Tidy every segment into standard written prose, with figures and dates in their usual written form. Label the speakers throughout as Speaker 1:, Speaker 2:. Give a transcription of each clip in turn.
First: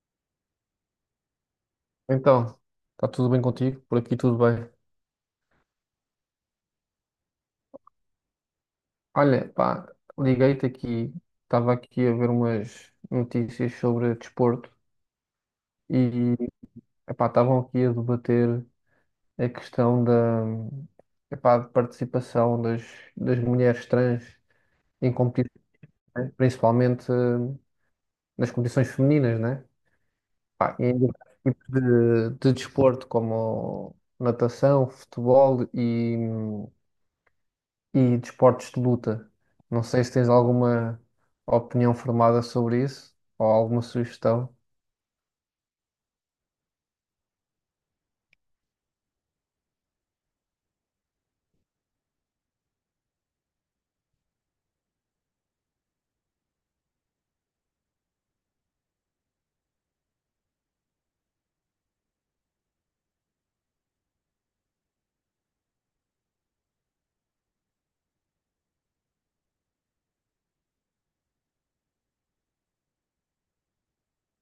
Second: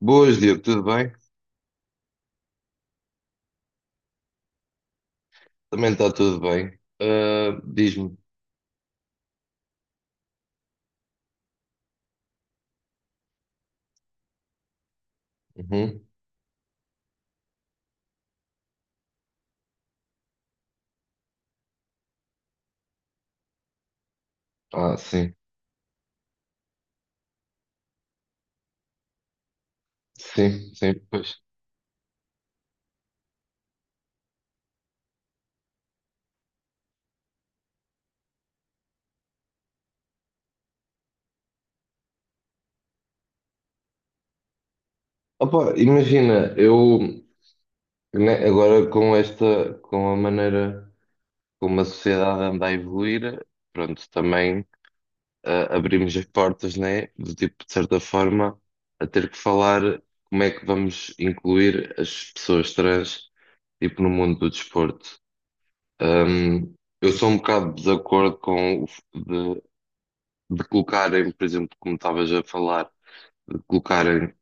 Speaker 1: Boas, Diogo, tudo bem?
Speaker 2: Então, está tudo bem contigo? Por aqui tudo bem.
Speaker 1: Também está tudo bem. Ah, diz-me.
Speaker 2: Olha, pá, liguei-te aqui, estava aqui a ver umas notícias sobre desporto
Speaker 1: Uhum.
Speaker 2: e, epá, estavam aqui a debater a epá, de participação das mulheres trans
Speaker 1: Ah,
Speaker 2: em
Speaker 1: sim,
Speaker 2: competições, né? Principalmente nas competições femininas, né?
Speaker 1: sim,
Speaker 2: Pá, e em
Speaker 1: sim, pois.
Speaker 2: diversos tipos de desporto, como natação, futebol e desportos de luta. Não sei se tens alguma opinião formada sobre isso ou alguma sugestão.
Speaker 1: Opa, imagina, eu né, agora com esta, com a maneira como a sociedade anda a evoluir, pronto, também abrimos as portas, né, do tipo, de certa forma, a ter que falar como é que vamos incluir as pessoas trans, tipo, no mundo do desporto. Ahm, eu sou um bocado de desacordo com de colocarem, por exemplo, como estavas a falar, de colocarem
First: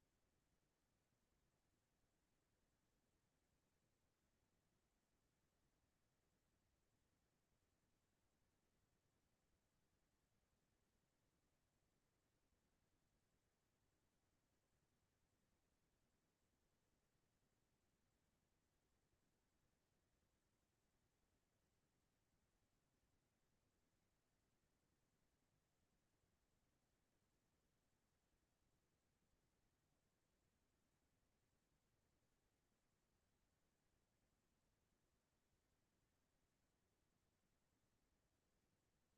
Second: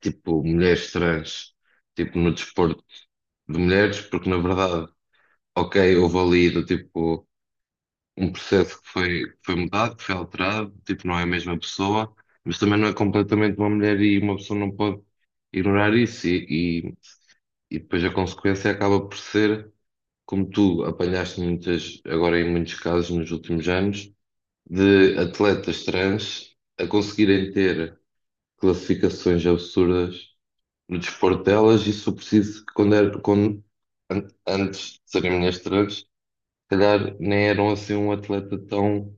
Speaker 1: tipo mulheres trans tipo no desporto de mulheres, porque na verdade, ok, houve ali do tipo um processo que foi mudado, que foi alterado, tipo, não é a mesma pessoa, mas também não é completamente uma mulher e uma pessoa não pode ignorar isso, e depois a consequência acaba por ser, como tu apanhaste muitas, agora em muitos casos nos últimos anos, de atletas trans a conseguirem ter classificações absurdas no desporto delas, e se for preciso, quando, era, quando antes de serem ministrantes, se calhar nem eram assim um atleta tão,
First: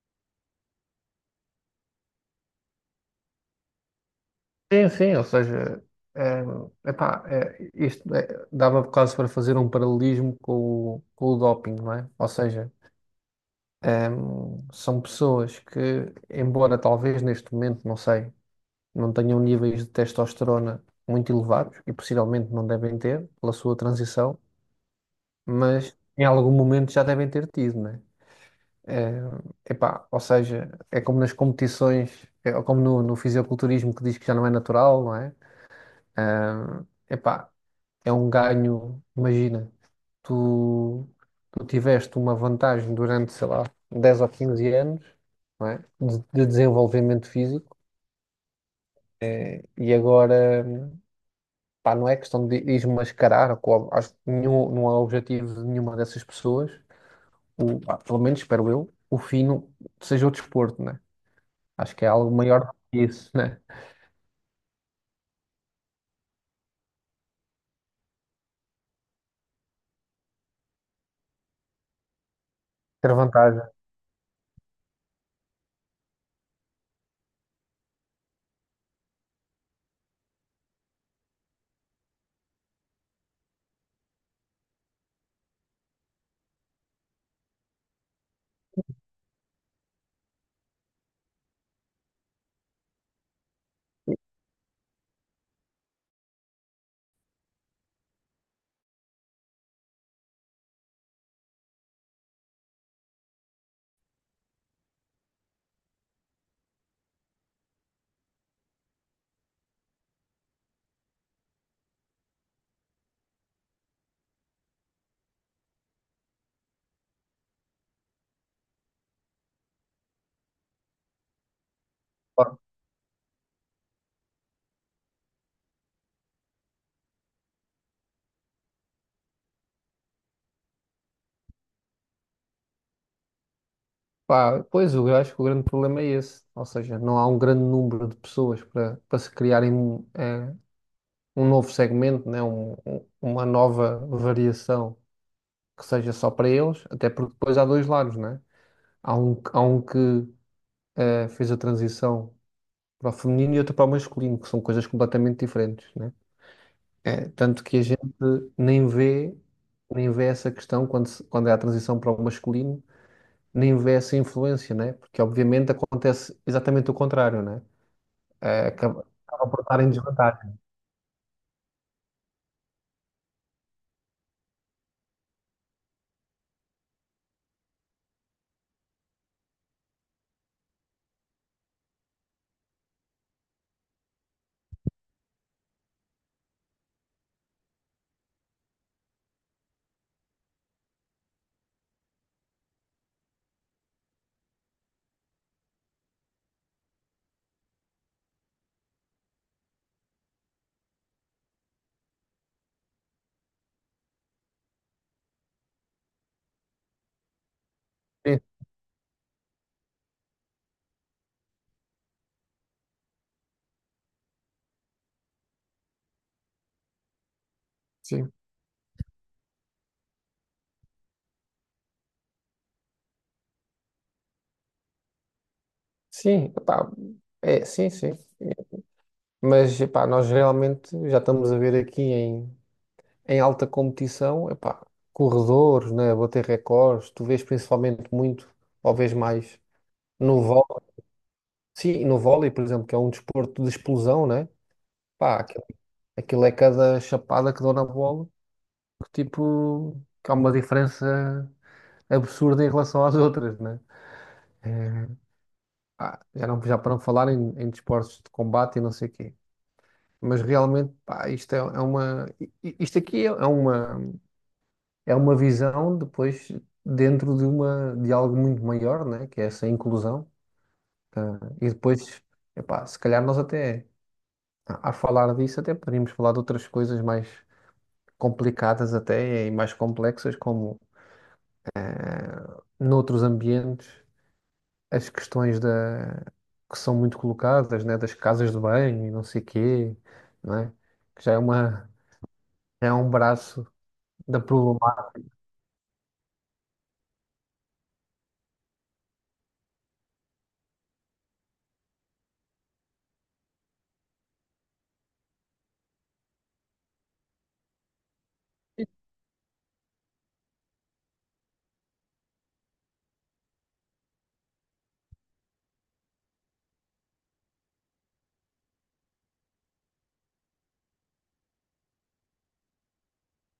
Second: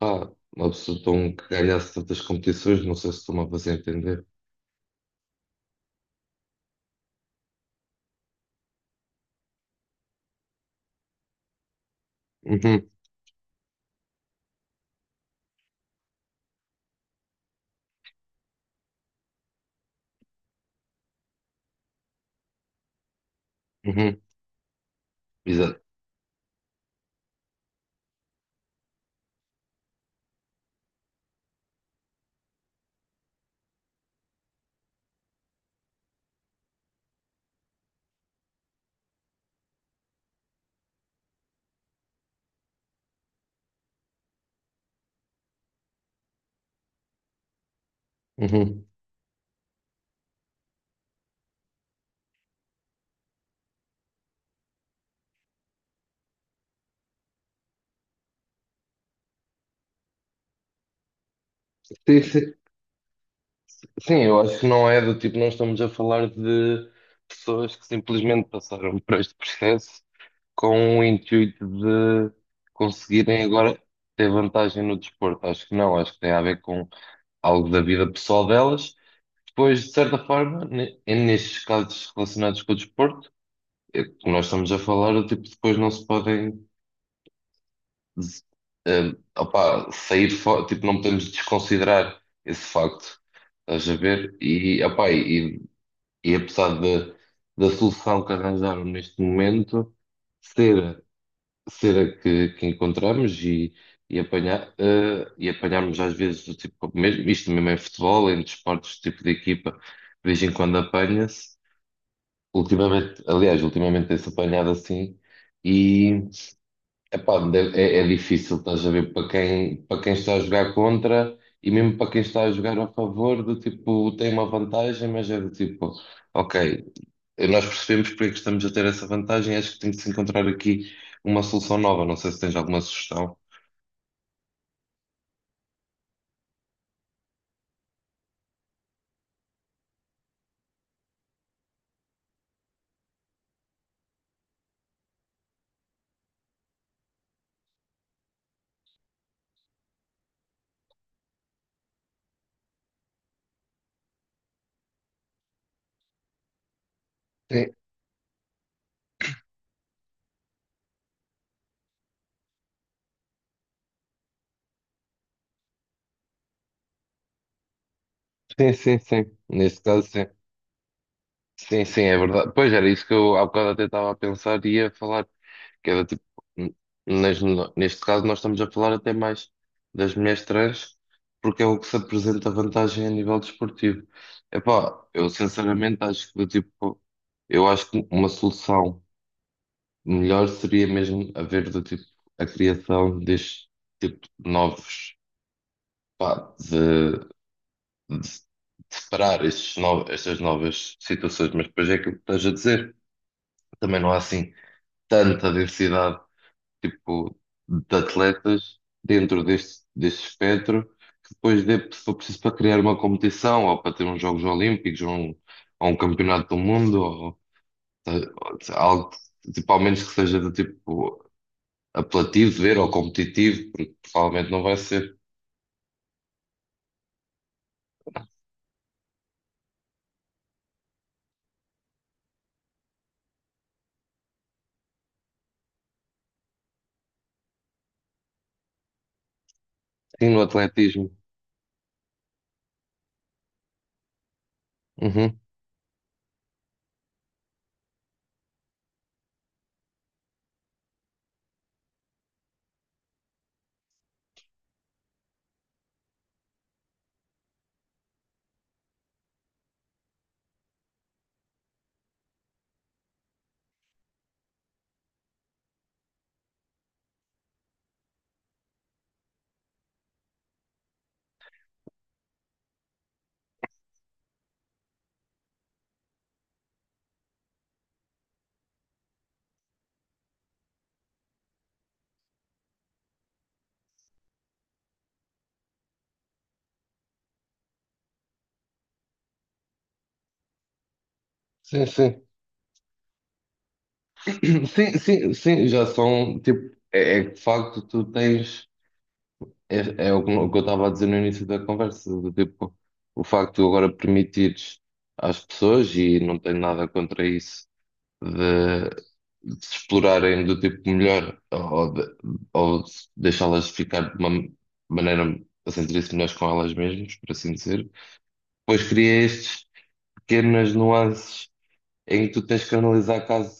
Speaker 1: ah uma pessoa tão que ganhasse tantas competições, não sei se estou-me a fazer entender.
Speaker 2: Sim, sim, ou seja, eh, isto dava quase para fazer um paralelismo com com o doping, não é? Ou seja,
Speaker 1: Uhum,
Speaker 2: são pessoas que, embora talvez neste momento, não sei, não tenham níveis de testosterona muito elevados e possivelmente não devem ter pela sua
Speaker 1: uhum,
Speaker 2: transição,
Speaker 1: exato.
Speaker 2: mas em algum momento já devem ter tido, né? Eh, ou seja, é como nas competições, é como no fisiculturismo que diz que já não é natural, não é? Ah, Epá, é um ganho, imagina, tu, tu tiveste uma vantagem durante, sei lá, 10 ou 15 anos, não é? De desenvolvimento físico
Speaker 1: Uhum.
Speaker 2: e agora, pá, não é questão de desmascarar, acho que nenhum, não é objetivo de nenhuma dessas pessoas, pá, pelo menos espero eu, o fim não- seja o desporto, né? Acho que é
Speaker 1: Sim,
Speaker 2: algo
Speaker 1: sim,
Speaker 2: maior do que isso, né?
Speaker 1: sim, eu acho que não é do tipo, não estamos a falar de pessoas que simplesmente passaram por este processo com o intuito de
Speaker 2: Ter
Speaker 1: conseguirem
Speaker 2: vantagem.
Speaker 1: agora ter vantagem no desporto. Acho que não, acho que tem a ver com algo da vida pessoal delas. Depois, de certa forma, nestes casos relacionados com o desporto, é que nós estamos a falar, tipo, depois não se podem des- opá, sair fora, tipo, não podemos desconsiderar esse facto. Estás a ver? E apesar de, da solução que arranjaram neste momento ser cera que encontramos e apanhar, e apanharmos às vezes do tipo, mesmo, isto mesmo em futebol, em desportos, tipo de equipa, de vez em quando apanha-se. Ultimamente, aliás, ultimamente tem-se apanhado assim e epá, é, é difícil, estás a ver, para quem está a jogar contra e mesmo para quem está a
Speaker 2: Claro.
Speaker 1: jogar a favor, do tipo, tem uma vantagem, mas é do tipo, ok, nós percebemos porque é que estamos a ter essa vantagem. Acho que tem que se encontrar aqui uma solução nova. Não sei se tens alguma sugestão.
Speaker 2: Pá, pois, eu acho que o grande problema é esse. Ou seja, não há um grande número de pessoas para se criarem um novo segmento, né? Uma nova variação que seja só para eles, até porque depois há dois lados, né? Há um que fez a transição para o feminino e outro para o masculino, que são coisas completamente diferentes, né? É, tanto
Speaker 1: Sim,
Speaker 2: que a gente nem vê, nem vê essa questão quando, se- quando é a transição para o masculino nem vê essa influência, né? Porque obviamente acontece exatamente o contrário, né? Eh,
Speaker 1: sim, sim, sim.
Speaker 2: acaba por estar
Speaker 1: Neste
Speaker 2: em
Speaker 1: caso, sim.
Speaker 2: desvantagem.
Speaker 1: Sim, sim, é verdade. Pois era isso que eu há bocado até estava a pensar e ia falar, que era tipo, n- nas- neste caso nós estamos a falar até mais das mulheres trans, porque é o que se apresenta vantagem a nível desportivo. Epá, eu sinceramente acho que tipo, eu acho que uma solução. Melhor seria mesmo haver do tipo a criação deste tipo de novos, pá, de separar estes estas novas situações, mas depois é aquilo que estás a dizer. Também não há assim tanta diversidade tipo de
Speaker 2: Sim,
Speaker 1: atletas dentro deste, deste espectro que depois dê, se for preciso para criar uma competição ou para ter uns Jogos Olímpicos ou um Campeonato do Mundo ou
Speaker 2: sim.
Speaker 1: algo tipo, ao menos que seja do tipo apelativo de ver ou competitivo, porque provavelmente não vai ser.
Speaker 2: Sim, epá, é, sim, sim. Mas epá, nós realmente já estamos a ver aqui em, em alta competição, epá, corredores, né? Bater recordes, tu vês principalmente muito, ou vês mais
Speaker 1: Sim, no
Speaker 2: no vôlei.
Speaker 1: atletismo.
Speaker 2: Sim, no vôlei, por exemplo, que é um desporto de explosão, né? Pá,
Speaker 1: Uhum.
Speaker 2: aquilo é cada chapada que dou na bola, que tipo, que há uma diferença absurda em relação às outras, né? É, pá, já não, já para não falar em desportos de combate e não sei o quê. Mas realmente, pá, isto aqui é uma, é uma visão depois dentro de uma, de algo muito maior, né? Que é essa inclusão. Tá? E depois, epá, se calhar nós até, a falar disso, até poderíamos falar de outras coisas mais complicadas até e mais complexas, como noutros ambientes as questões que são muito colocadas, né, das casas de banho e não sei quê, não é? Que já é
Speaker 1: Sim,
Speaker 2: uma,
Speaker 1: sim.
Speaker 2: é um braço da
Speaker 1: Sim,
Speaker 2: problemática.
Speaker 1: sim, sim, já são, tipo, é, é que de facto tu tens, é, é o que eu estava a dizer no início da conversa, do tipo, o facto de tu agora permitires às pessoas, e não tenho nada contra isso, de, de se explorarem do tipo melhor, ou de deixá-las ficar de uma maneira a sentir-se melhores com elas mesmas, por assim dizer, pois cria estes pequenas nuances em que tu tens que analisar caso,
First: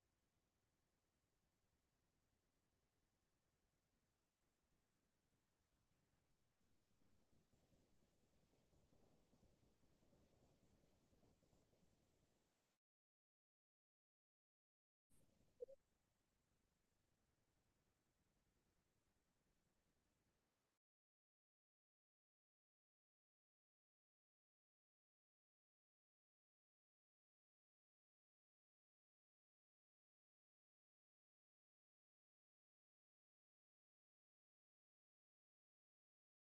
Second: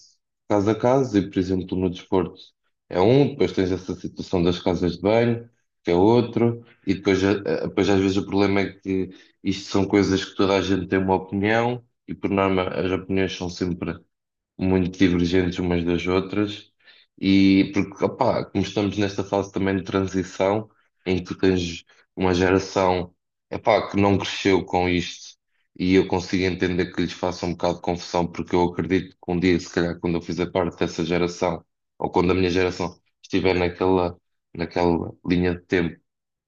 Speaker 1: caso a caso, e por exemplo, no desporto é um, depois tens essa situação das casas de banho, que é outro, e depois, depois às vezes o problema é que isto são coisas que toda a gente tem uma opinião, e por norma as opiniões são sempre muito divergentes umas das outras, e porque, opá, como estamos nesta fase também de transição, em que tu tens uma geração, epá, que não cresceu com isto, e eu consigo entender que lhes faça um bocado de confusão, porque eu acredito que um dia, se calhar, quando eu fizer parte dessa geração, ou quando a minha geração estiver naquela linha de tempo.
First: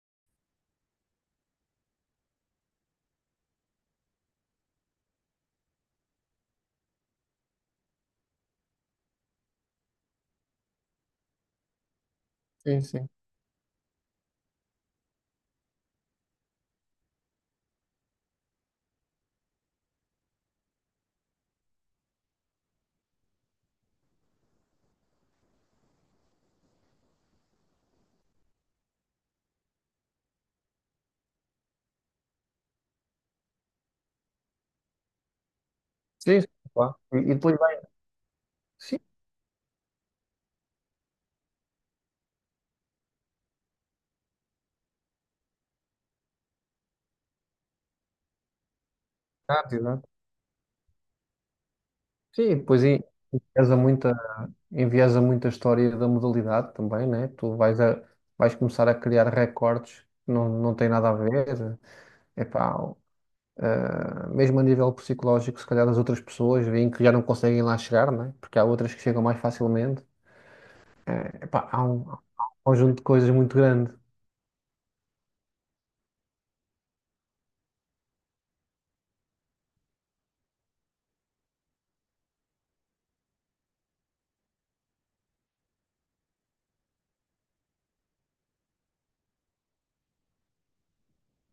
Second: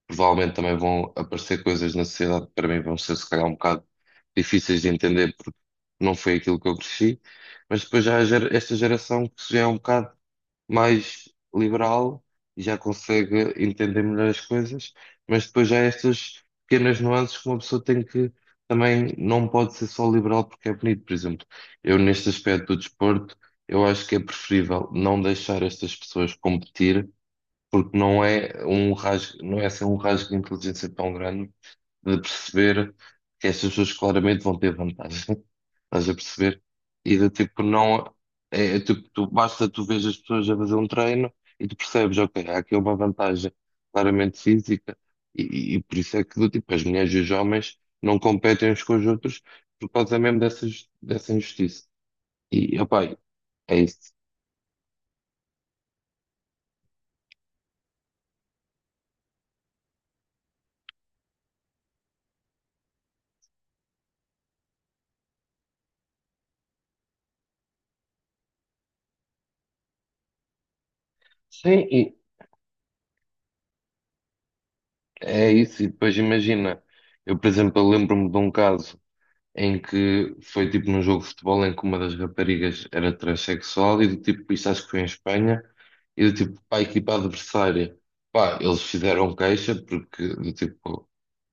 Speaker 1: Provavelmente também vão aparecer coisas na sociedade que para mim vão ser se calhar um bocado difíceis de entender porque não foi aquilo que eu cresci, mas depois já há esta geração que já é um bocado mais liberal e já
Speaker 2: Sim, sim.
Speaker 1: consegue entender melhor as coisas, mas depois já há estas pequenas nuances que uma pessoa tem que também não pode ser só liberal porque é bonito, por exemplo. Eu neste aspecto do desporto, eu acho que é preferível não deixar estas pessoas competir porque não é um rasgo, não é assim um rasgo de inteligência tão grande de perceber que estas pessoas claramente vão ter vantagem. Estás a
Speaker 2: Sim, sim,
Speaker 1: perceber?
Speaker 2: claro.
Speaker 1: E
Speaker 2: E
Speaker 1: do
Speaker 2: depois
Speaker 1: tipo,
Speaker 2: vai.
Speaker 1: não é, é
Speaker 2: Sim,
Speaker 1: tipo, tu, basta tu veres as pessoas a fazer um treino e tu percebes, ok, há aqui uma vantagem claramente física, e por isso é que do tipo, as mulheres e os homens não competem uns com os outros
Speaker 2: exato,
Speaker 1: por
Speaker 2: exato.
Speaker 1: causa mesmo dessas, dessa injustiça.
Speaker 2: Sim,
Speaker 1: E,
Speaker 2: pois
Speaker 1: opá,
Speaker 2: enviesa
Speaker 1: é isso.
Speaker 2: muita, enviesa muita história da modalidade também, né? Vais começar a criar recordes que não, não tem nada a ver. Epá, mesmo a nível psicológico, se calhar as outras pessoas veem que já não conseguem lá chegar, né? Porque há outras que chegam mais facilmente. Epá,
Speaker 1: Sim,
Speaker 2: há um conjunto de coisas muito grande.
Speaker 1: é isso, e depois imagina, eu por exemplo, eu lembro-me de um caso em que foi tipo num jogo de futebol em que uma das raparigas era transexual e do tipo, isto acho que foi em Espanha, e do tipo, para a equipa adversária, pá, eles fizeram queixa porque do tipo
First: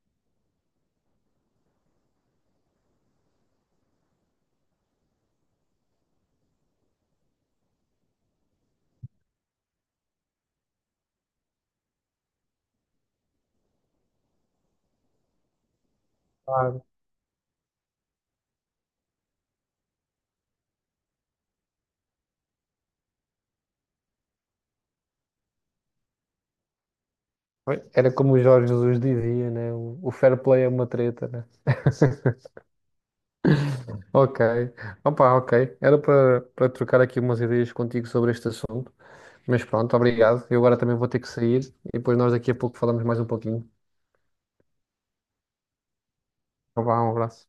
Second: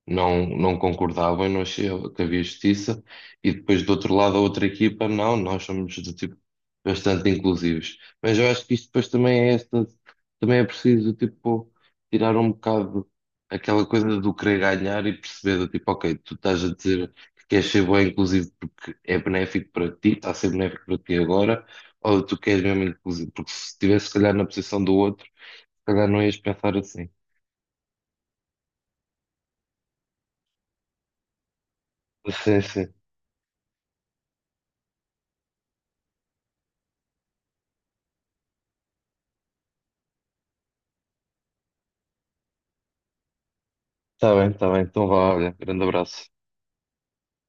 Speaker 1: não, não concordava e não achava que havia justiça. E depois do outro lado, a outra equipa, não, nós somos do tipo bastante inclusivos. Mas eu acho que isto depois também é esta, também é preciso tipo tirar um bocado aquela coisa do querer ganhar e perceber do tipo, ok, tu estás a
Speaker 2: Claro.
Speaker 1: dizer que queres ser bom inclusivo porque é benéfico para ti, está a ser benéfico para ti agora, ou tu queres mesmo inclusivo, porque se estivesse se calhar na posição do outro, se calhar não ias pensar assim.
Speaker 2: Era como o Jorge Jesus dizia, né? O fair play é uma treta, né?
Speaker 1: Sim, sim.
Speaker 2: Ok. Opa, ok. Era para trocar aqui umas ideias contigo sobre este assunto. Mas pronto, obrigado. Eu agora também vou ter que sair e depois nós daqui a pouco falamos mais um pouquinho.
Speaker 1: Está bem, está bem. Então vá, olha, grande abraço.
Speaker 2: Então vá, um abraço.